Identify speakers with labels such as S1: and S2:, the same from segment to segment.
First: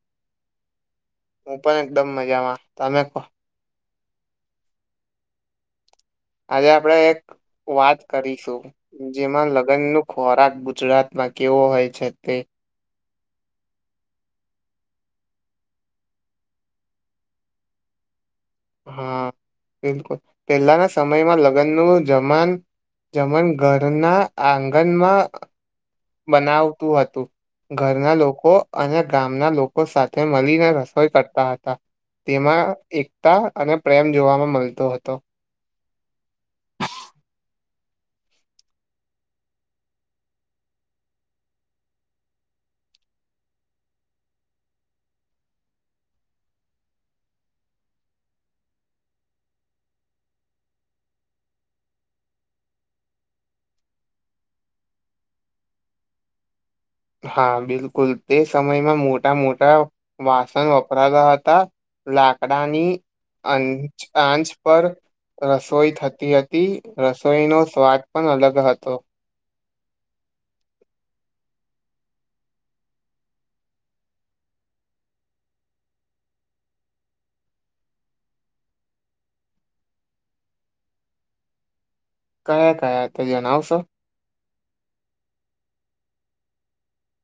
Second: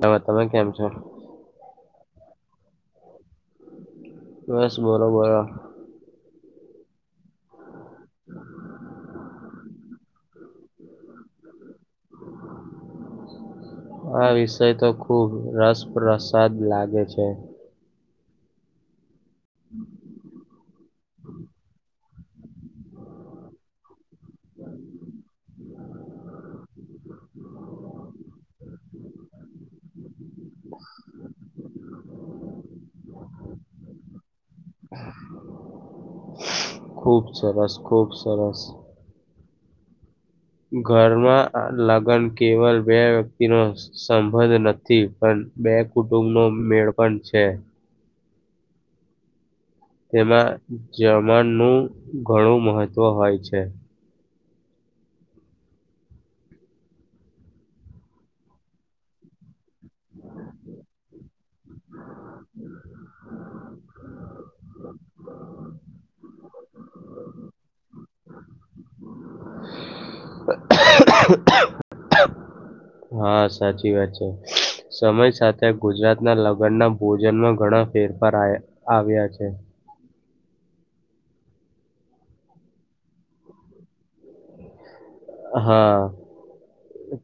S1: હાવે તમે કેમ છો
S2: હું પણ એકદમ મજામાં તમે ક
S1: બસ બરાબરા
S2: આજે આપડે એક વાત કરીશું જેમાં લગ્ન ન ખોરાક ગુજરાતમાં કેવો હોય છે તે [inaudible]
S1: આ વિષય તો ખુબ રસપ પ્રસાદ લાગે છે
S2: હા બિલકુલ પહેલાના સમયમાં લગ્નનુંું જમાન જમન ઘરના આંગણમાં બનાવતું હતું ઘરના લોકો અને ગામના લોકો સાથે મળીને રસોઈ કરતા હતા. તેમાં એકતા અને પ્રેમ જોવામાં મલતો હતો. [inaudible]
S1: ખુબ સરસ ખુબ સરસ ઘરમાં લગ્ન કેવલ બે વ્યક્તિનો સંબંધ નથી પણ બે કુટુંબનો મેળ પણ છે. તેમાં જર્મનું ઘણું મહત્વ હોય છે.
S2: હા બિલકુલ તે સમયમાં મોટા મોટા વાસણ વપરાતા હતા લાકડાની અંચ આંચ પર રસોઈ થતી હતી રસોઈનો સ્વાદ પણ અલગ હતો.
S1: [inaudible] હા સાચી વાત છે. સમય સાથે ગુજરાતના લગ્નના ભોજનમાં ઘણા ફેરફાર આયા આવ્યા છે.
S2: કયા કયા તે જણાવશ
S1: હા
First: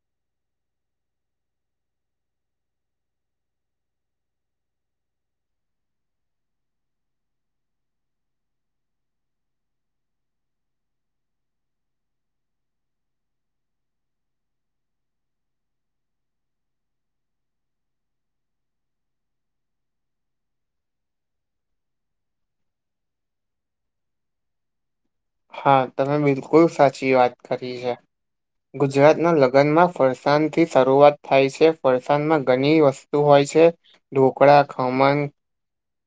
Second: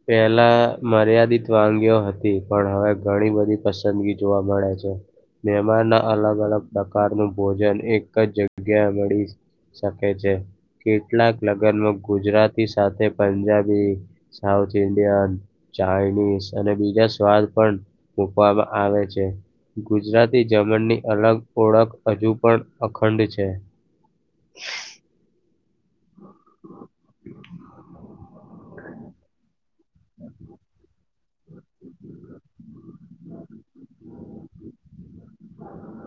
S1: પેહલા મર્યાદિત વાનગીઓ હતી પણ હવે ઘણી બધી પસંદગી જોવા મળે છે. મેહમાન ના અ અલગ અલગ પ્રકારનું ભોજન એક જ જગ્યા મળી શકે છે કેટલાક લગ્નમાં ગુજરાતી સાથે પંજાબી સાઉથ ઇન્ડિયન ચાાઈનીઝ અને બીજા સ્વાદ પણ મૂકવામાં આવે છે. ગુજરાતી જર્મનની અલગ ઓળખ હજુ પણ અખંડ છે. [inaudible]
S2: હા તમે બિલકુલ સાચી વાત કરી છે ગુજરાતના લ ગનમાં ફરસાણથી શરૂઆત થાય છે ફરસાણમાં ઘણી વસ તુ હોય છે ઢોકળા ખમણ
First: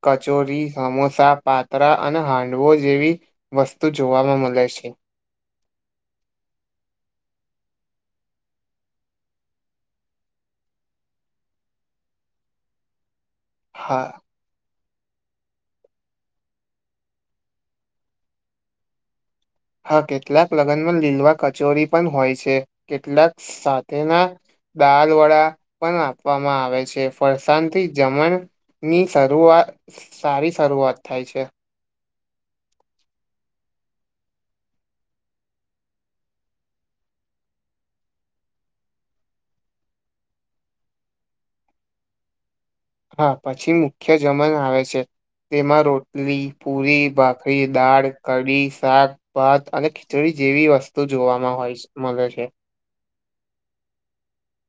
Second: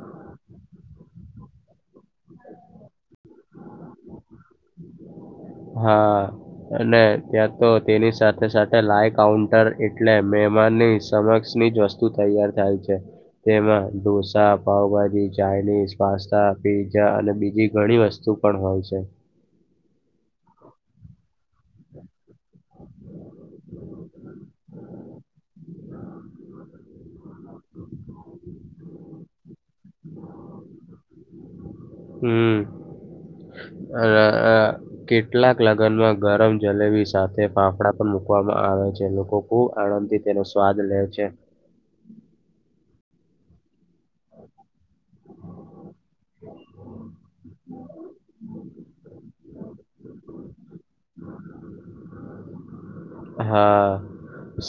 S2: કચોરી સમોસા પાત્રા અને હાંડવો જેવી વસ્તુ જોવામાં મળે છે. છે.
S1: હા, અને ત્યાં તો તેની સાથે સાથે લાઈવ કાઉન્ટર એટલે મે [inaudible] હમાની સમક્ષની જ વસ્તુ તૈયાર થાય છે. તેમાં
S2: હા
S1: ઢોસા, પાાવભાજી જી ચઇનીઝ, પાસ્તા, પીઝા અને બીજી ઘણી વસ્તુ પણ હોય છે.
S2: હા, કેટલાક લગ્નમાં લીલવા કચોરી પણ હોય છે. કેટલાક સાથેના દાલ વડા પણ આપવામાં આવે છે. ફરસાણથી જમણની શરૂઆત સારી શરૂઆત થાય છે.
S1: હમ અ કેટલાક લગ્નમાં ગરમ જલેબી સાથે ફાફડા પણ મુકવામાં આવે છે. લોકો ખુબ આણંદથી તેનો સ્વાદ લે છે.
S2: હા, પછી મુખ્ય જમન આવે છે. તેમાં રોટલી, પુરી, ભાખરી, દાળ, કઢી, શાક, ભાત અને ખીચડી જેવી વસ્તુ જોવામાં હોય છે. મળે છે.
S1: હા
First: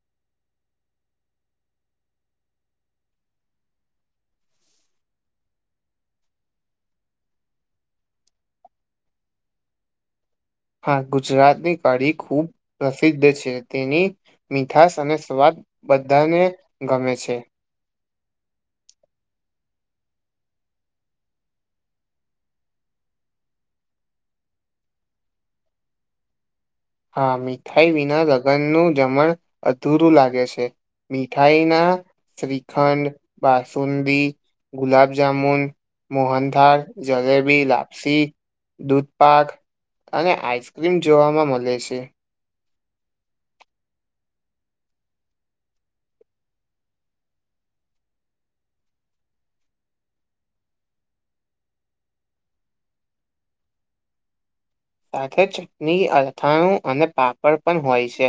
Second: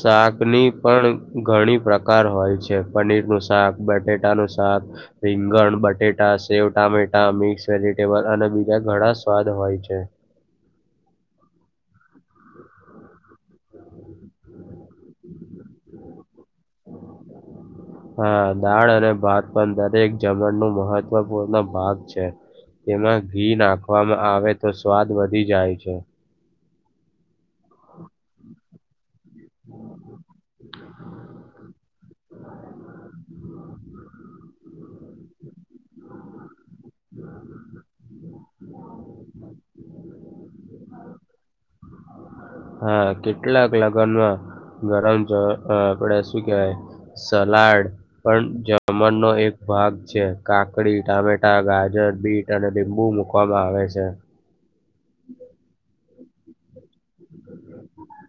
S1: શાકની પણ ઘણી પ્રકાર હોય છે. પનીરનું શાક, બટેટાનું શાક રીંગણ, બટેટા, સેવ, ટામેટા, મિક્સ વેજીિટેબલ અને બીજા ઘણા સ્વાદ હોય હોય છે.
S2: હા, ગુજરાતની કઢી ખૂબ પ્રસિદ્ધ છે. તેની મીઠાસ અને સ્વાદ બધા ને ગમે છે.
S1: હા, દાળ અને ભાત પણ દરેક જમણનુ મહત્વપૂર્ણ ભાગ છે. તેમાં ઘી નાખવામાં આવે તો સ્વાદ વધી જાય છે.
S2: હા, મીઠાઈ વિના લગનનું જમણ અધૂરું લાગે છે. મીઠાઈ ના શ્રીખંડ, બાસુંદી ગુલાબ જામુન, મોહનથાળ, જલેબી લાપસી દૂધ પાક અને આઈસ્ક્રીમ જોવા માં મળે છે.
S1: હા, કેટલાક લગ્નમાં ગરમ આપડે શું કેવાય? સલાડ પણ જમણનો એક ભાગ છે કાકડી, ટામેટા, ગાજર, બીટ અને લિંબુ મૂકવામાં આવે છે.
S2: સાથે ચટણી, અથાણું અને પાપડ પણ હોય છે.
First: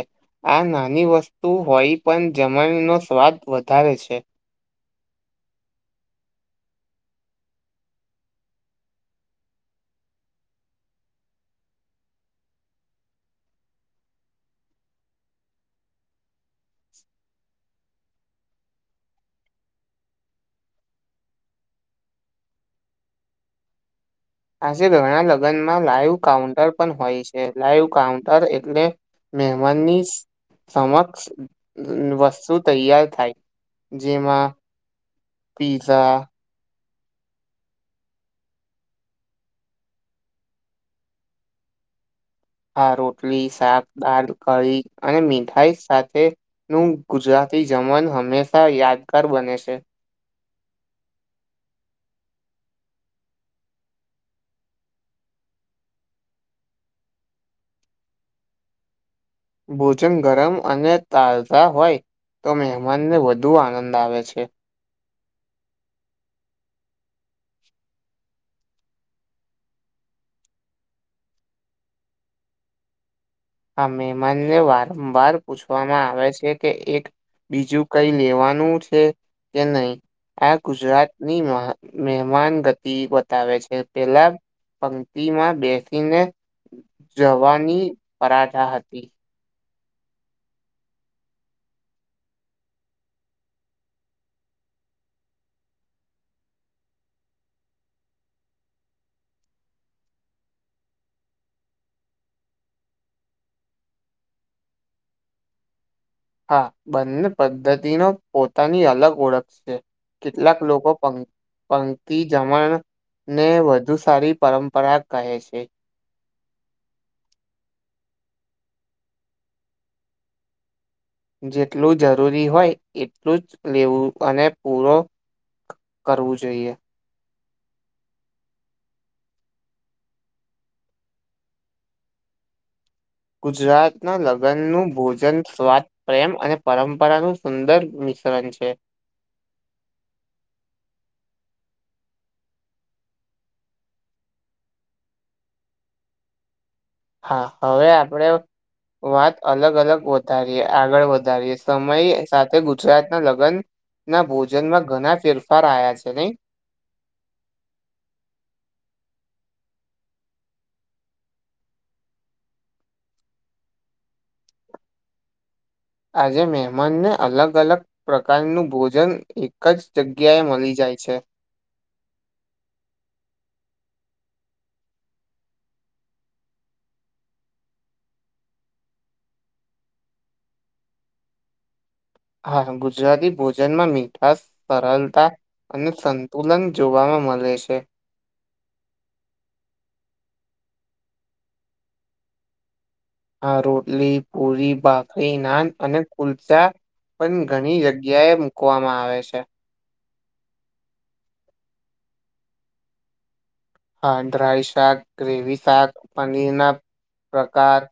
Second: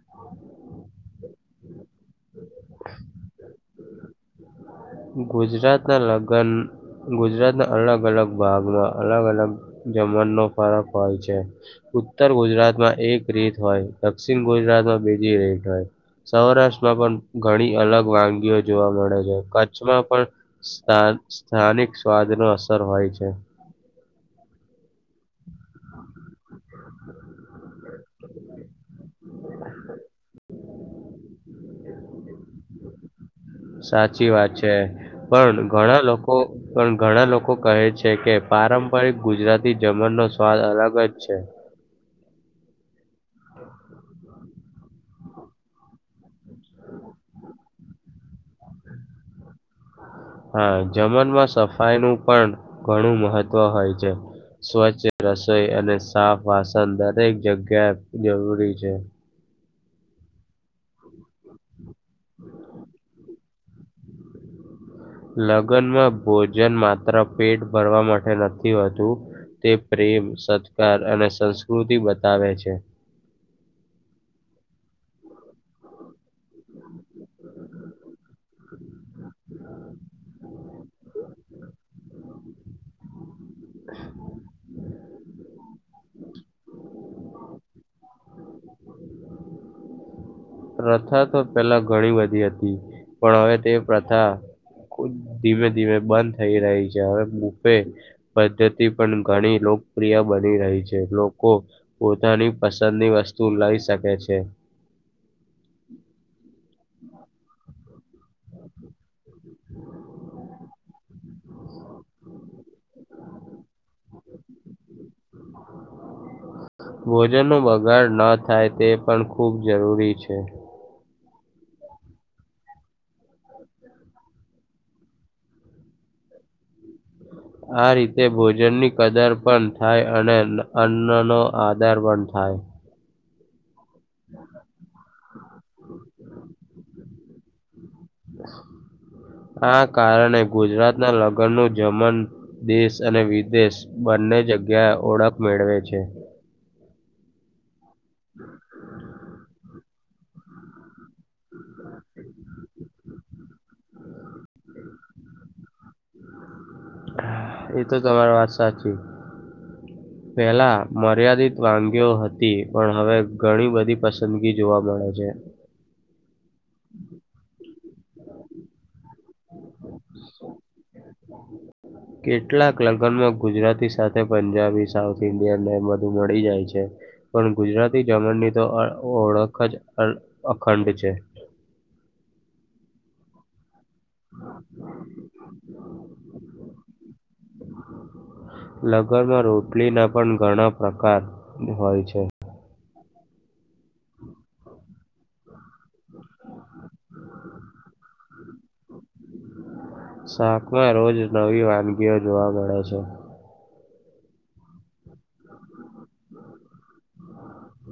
S2: આ નાની વસ્તુ હોય પણ જમણ નો સ્વાદ વધારે છે.
S1: ગુજરાતના લગ્ન, ગુજરાતના અલગ અલગ ભાગમાં અલગ અલગ જમણનો ફરક હોય છે. ઉત્તર ગુજરાતમાં એક રીત હોય, દક્ષિણ ગુજરાત બજી રેટ હોય, સૌરાષ્ટ્રમાં પણ ઘણી અલગ વાનગીઓ જોવા મળે છે. કચ્છ કચ્છમાં પણ સ્થાન સ્થાનિક સ્વાદ ન અસર હોય છે.
S2: આજે ઘણા લગ્નમાં લાઈવ કાઉન્ટર પણ હોય છે. લાઈવ કાઉન્ટર એટલે મહેમાનની સમક્ષ વસ્તુ તૈયાર થાય.
S1: સાચી
S2: જેમાં
S1: વાત છે. પણ ઘણા
S2: પીઝા
S1: લોકો પણ ઘણા લોકો કહે છે કે, પારંપરિક ગુજરાતી જમણનો સ્વાદ અલગ જ છે.
S2: આ રોટલી શાક, દાળ, કળી, અને મીઠાઈ સાથેનું ગુજરાત થી જમન હંમેશા યાદગાર બને છે.
S1: હા, જમનમાં સફાઈનું પણ ઘણું મહત્વ હોય છે. સ્વચ્છ રસોઈ, અને સાફ વાસન દરેક જગ્યા જરૂરી છે.
S2: ભોજન ગરમ અને તાઝા હોય તો મહેમાનને વધુ આનંદ આવે છે.
S1: લગ્નમાં ભોજન માત્ર પેટ ભરવા માટે નથી હોતું. તે પ્રેમ, સત્કાર અને સંસ્કૃતિ બતાવે છે.
S2: આ મેમાનને વારંવાર પૂછવામાં આવે છે કે એક બીજું કઈ લેવાનું છે કે નહી.? આ ગુજરાતની મહેમાન ગતિ બતાવે છે. પેલા, પંક્તિમાં બેસીને જવાની પરાઠા હતી
S1: પ્રથા તો પેલા ઘણી બધી હતી પણ હવે તે પ્રથા ખ ધીમે ધીમે બંધ થઈ રહી છે હવે બફે પદ્ધતિ પણ ઘણી પ્રિય બની રહી છે લોકો પોતાની પસંદની વસ્તુ લઈ શકે છે
S2: [inaudible]
S1: હમ
S2: હા બંને પદ્ધતિનો પોતાની અલગ ઓળખ છે કેટલાક લોકો પંક્તિ જમણ ને વધુ સારી પરંપરા કહે છે
S1: ભોજનનો બગાડ ન થાય તે પણ ખૂબ જરૂરી છે
S2: જેટલું જરૂરી હોય એટલું જ લેવું અને પૂરો કરવું જોઈએ
S1: આ રીતે ભોજનની કદર પણ થાય અને અન્નનોો આધાર પણ થાય [inaudible]
S2: ગુજરાતના લગ્ન નું ભોજન સ્વાદ પ્રેમ અને પરંપરાનું સુંદર મિશ્રણ છે
S1: આ કારણે ગુજરાત ના લગ નગરનું જમન દેશ અને વિદેશ બંને જગ્યાએ ઓળખ મેળવે છે
S2: હા હવે આપડે વાત અલગ અલગ વધારીએ આગળ વધારીએ સમય સાથે ગુજરાત ના લગ્ન ના ભોજનમાં ઘણા ફેરફાર આવ્યા છે નહી
S1: એ તો તમારી વાત સાચી
S2: [inaudible]
S1: પેલા મર્યાદિત વાનગીઓ હતી પણ હવે ઘણી બધી પસંદગી જોવા મળે છે
S2: આજે મહેમાનને અલગ અલગ પ્રકારનું ભોજન કચ્છ જગ્યા એ મળી જાય છે
S1: કેટલાક લગ્નમાં ગુજરાતી સાથે પંજાબી સાઉથ ઇન્ડિયનને બધું મળી જાય છે પણ ગુજરાતી જમણની તો ઓળખ જ અખંડ છે
S2: [inaudible] હા ગુજરાતી ભોજનમાં મીઠાંશ સરળતા અને સંતુલન જોવામાં મળે છે
S1: લગ્નમાં રોટલીના પણ ઘણા પ્રકાર હોય છે
S2: આ રોટલી પૂરી ભાખરી નાન અને કુલચા પણ ઘણી જગ્યાએ મૂકવામાં આવે છે
S1: શાકમાં રોજ નવી વાનગીઓ જોવા મળે છે
S2: હા ડ્રાય શાક ગ્રેવી શાક પનીર ના પ્રકાર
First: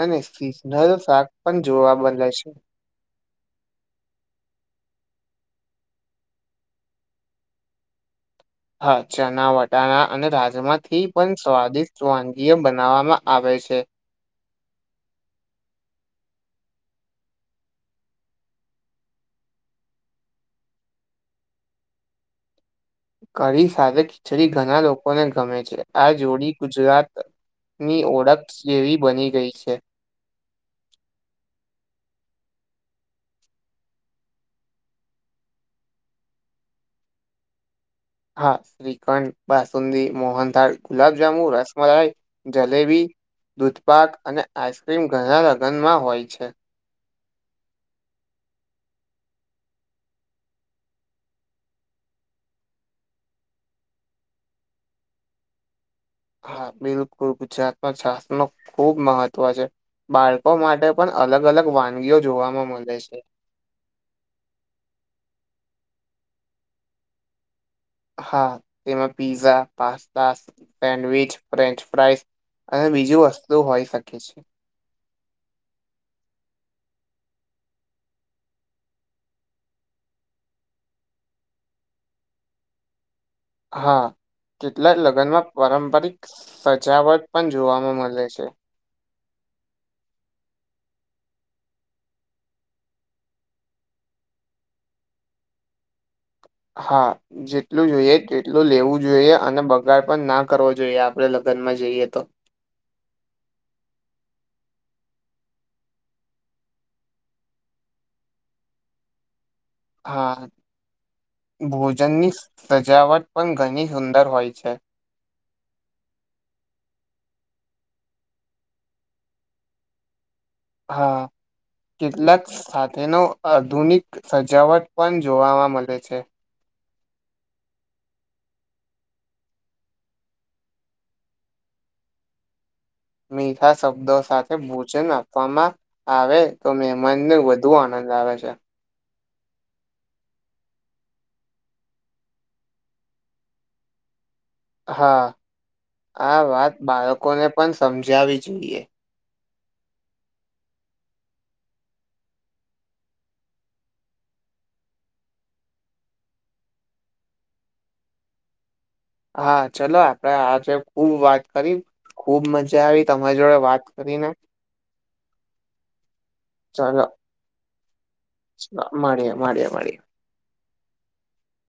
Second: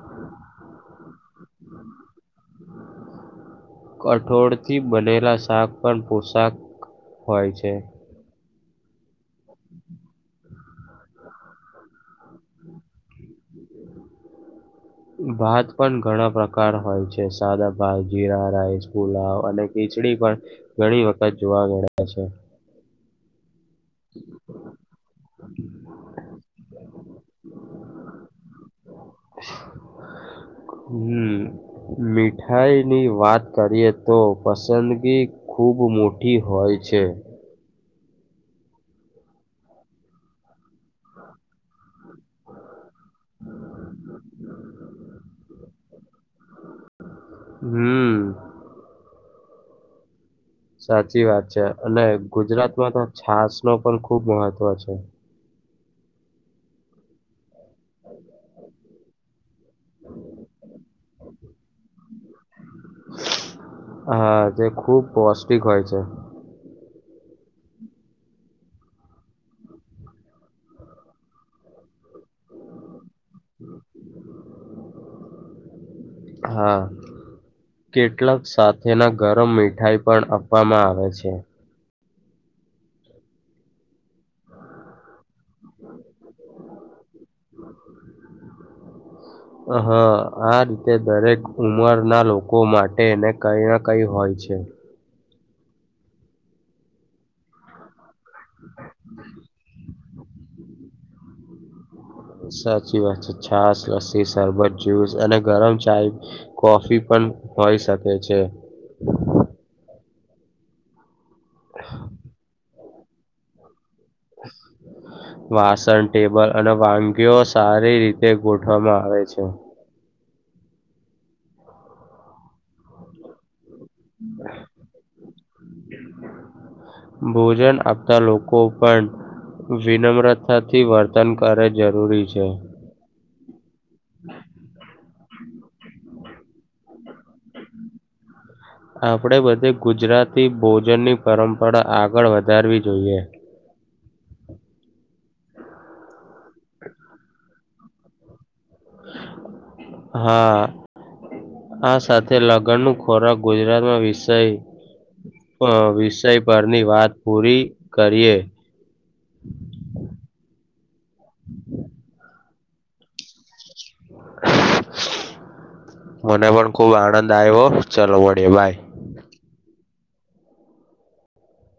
S2: અને ચીજ શાક પણ જોવા બદને છે [inaudible]
S1: કઠોળથી બનેલા શાક પણ પોશાક હોય છે
S2: હા ચણા વટાણા અને રાજમા થી પણ સ્વાદિષ્ટ વાનગીય બનાવવામાં આવે છે [inaudible]
S1: ભાત પણ ઘણા પ્રકાર હોય છે સાદા ભાત જીરા રાઈસ ફુલાવ અને ખીચડી પણ ઘણી વખત જોવા મળ્યા છે
S2: કઢી સાથે ખીચડી ઘણા લોકોને ગમે છે આ જોડી ગુજરાત ની ઓળખસ જેવી બની ગઈ છે
S1: હમ મીઠાઈની વાત કરીએ તો પસંદગી ખૂબ મોટી હોય છે
S2: હા શ્રીખંડ બાસુંદી મોહનદથાળ ગુલાબ જામુ રસ મલાઈ જલેબી દૂધપાક અને આઈસ્ક્રીમ ઘણા લગ્નમાં હોય છે
S1: હમ સાચી વાત છે અને ગુજરાતમાં તો છાસ નો પણ ખુબ મહત્વ છે
S2: હા, બિલકુલ ગુજરાતમાં શાસનો ખુબ મહત્ત્વ છે. બાળકો માટે પણ અલગ-અલગ વાનગીઓ જોવાવામાં મલે
S1: હા, જે ખુબ પૌષ્ટિક હોય છે.
S2: હા, તેમાં pizza, pasta, sandwich, French fries અને બીજું વસ્તુ હોય શકે છે.
S1: હા. કેટલાક સાથેના ગરમ મીઠાઈ પણ આપવામાં આવે છે.
S2: હા, કેટલાક લગ્નમાં પરંપારિક સજાવટ પણ જોવામાં મલે છે.
S1: હા, આ રીતે દરેક ઉમરના લોકો માટે એને કઈ ના કઈ હોય છે.
S2: હા, જેટલું જોઈએ તેટલું લેવું જોઈએ અને બ ગાડ પણ ના કરવો જોઈએ. આપડે લગ્નમાં જઈએ તો.
S1: સાચી વાત છે. છાસ, લસ્સી, સરબત જુસ અને ગરમ ચાય, કોફી પણ હોય શકે છે.
S2: હા, ભોજનની સજાવટ પણ ઘણી સુંદર હોય છે.
S1: વાસણ, ટેબલ અને વાનગીઓ સારી રીતે ગોઠવામાં આવે છે.
S2: હા, કેટલાક સાથેનો આધુનિક સજાવટ પણ જોવામાં મલે
S1: ભોજન આપતા લોકો પણ વિનમ્રતાથી વર્તન કરે જરૂરી છે.
S2: મીઠા શબ્દ સાથે ભોજન આપવામાં આવે તો મેહેમાનને વધુ આનંદ આવે છે.
S1: આપડે બધે ગુજરાતી ભોજનની પરંપરા આગળ વધારવી જોઈએ.
S2: હા, આ વાત બાળકોને પણ સમજાવી જોઈએ.
S1: હા આ સાથે લગ્નનું ખોરાક ગુજરાતમાં વિષય અ વિષય પરની વાત પૂરી કરીએ.
S2: હા, ચલો આપડે આજે ખુબ વાત કરી ખુબ મજા આવી તમારી જોડે વાત કરીને.
S1: મને પણ ખુબ
S2: ચલો
S1: આનંદ આવ્યો. ચલો મડીયે બાય.
S2: મળીએ મળીએ મળીએ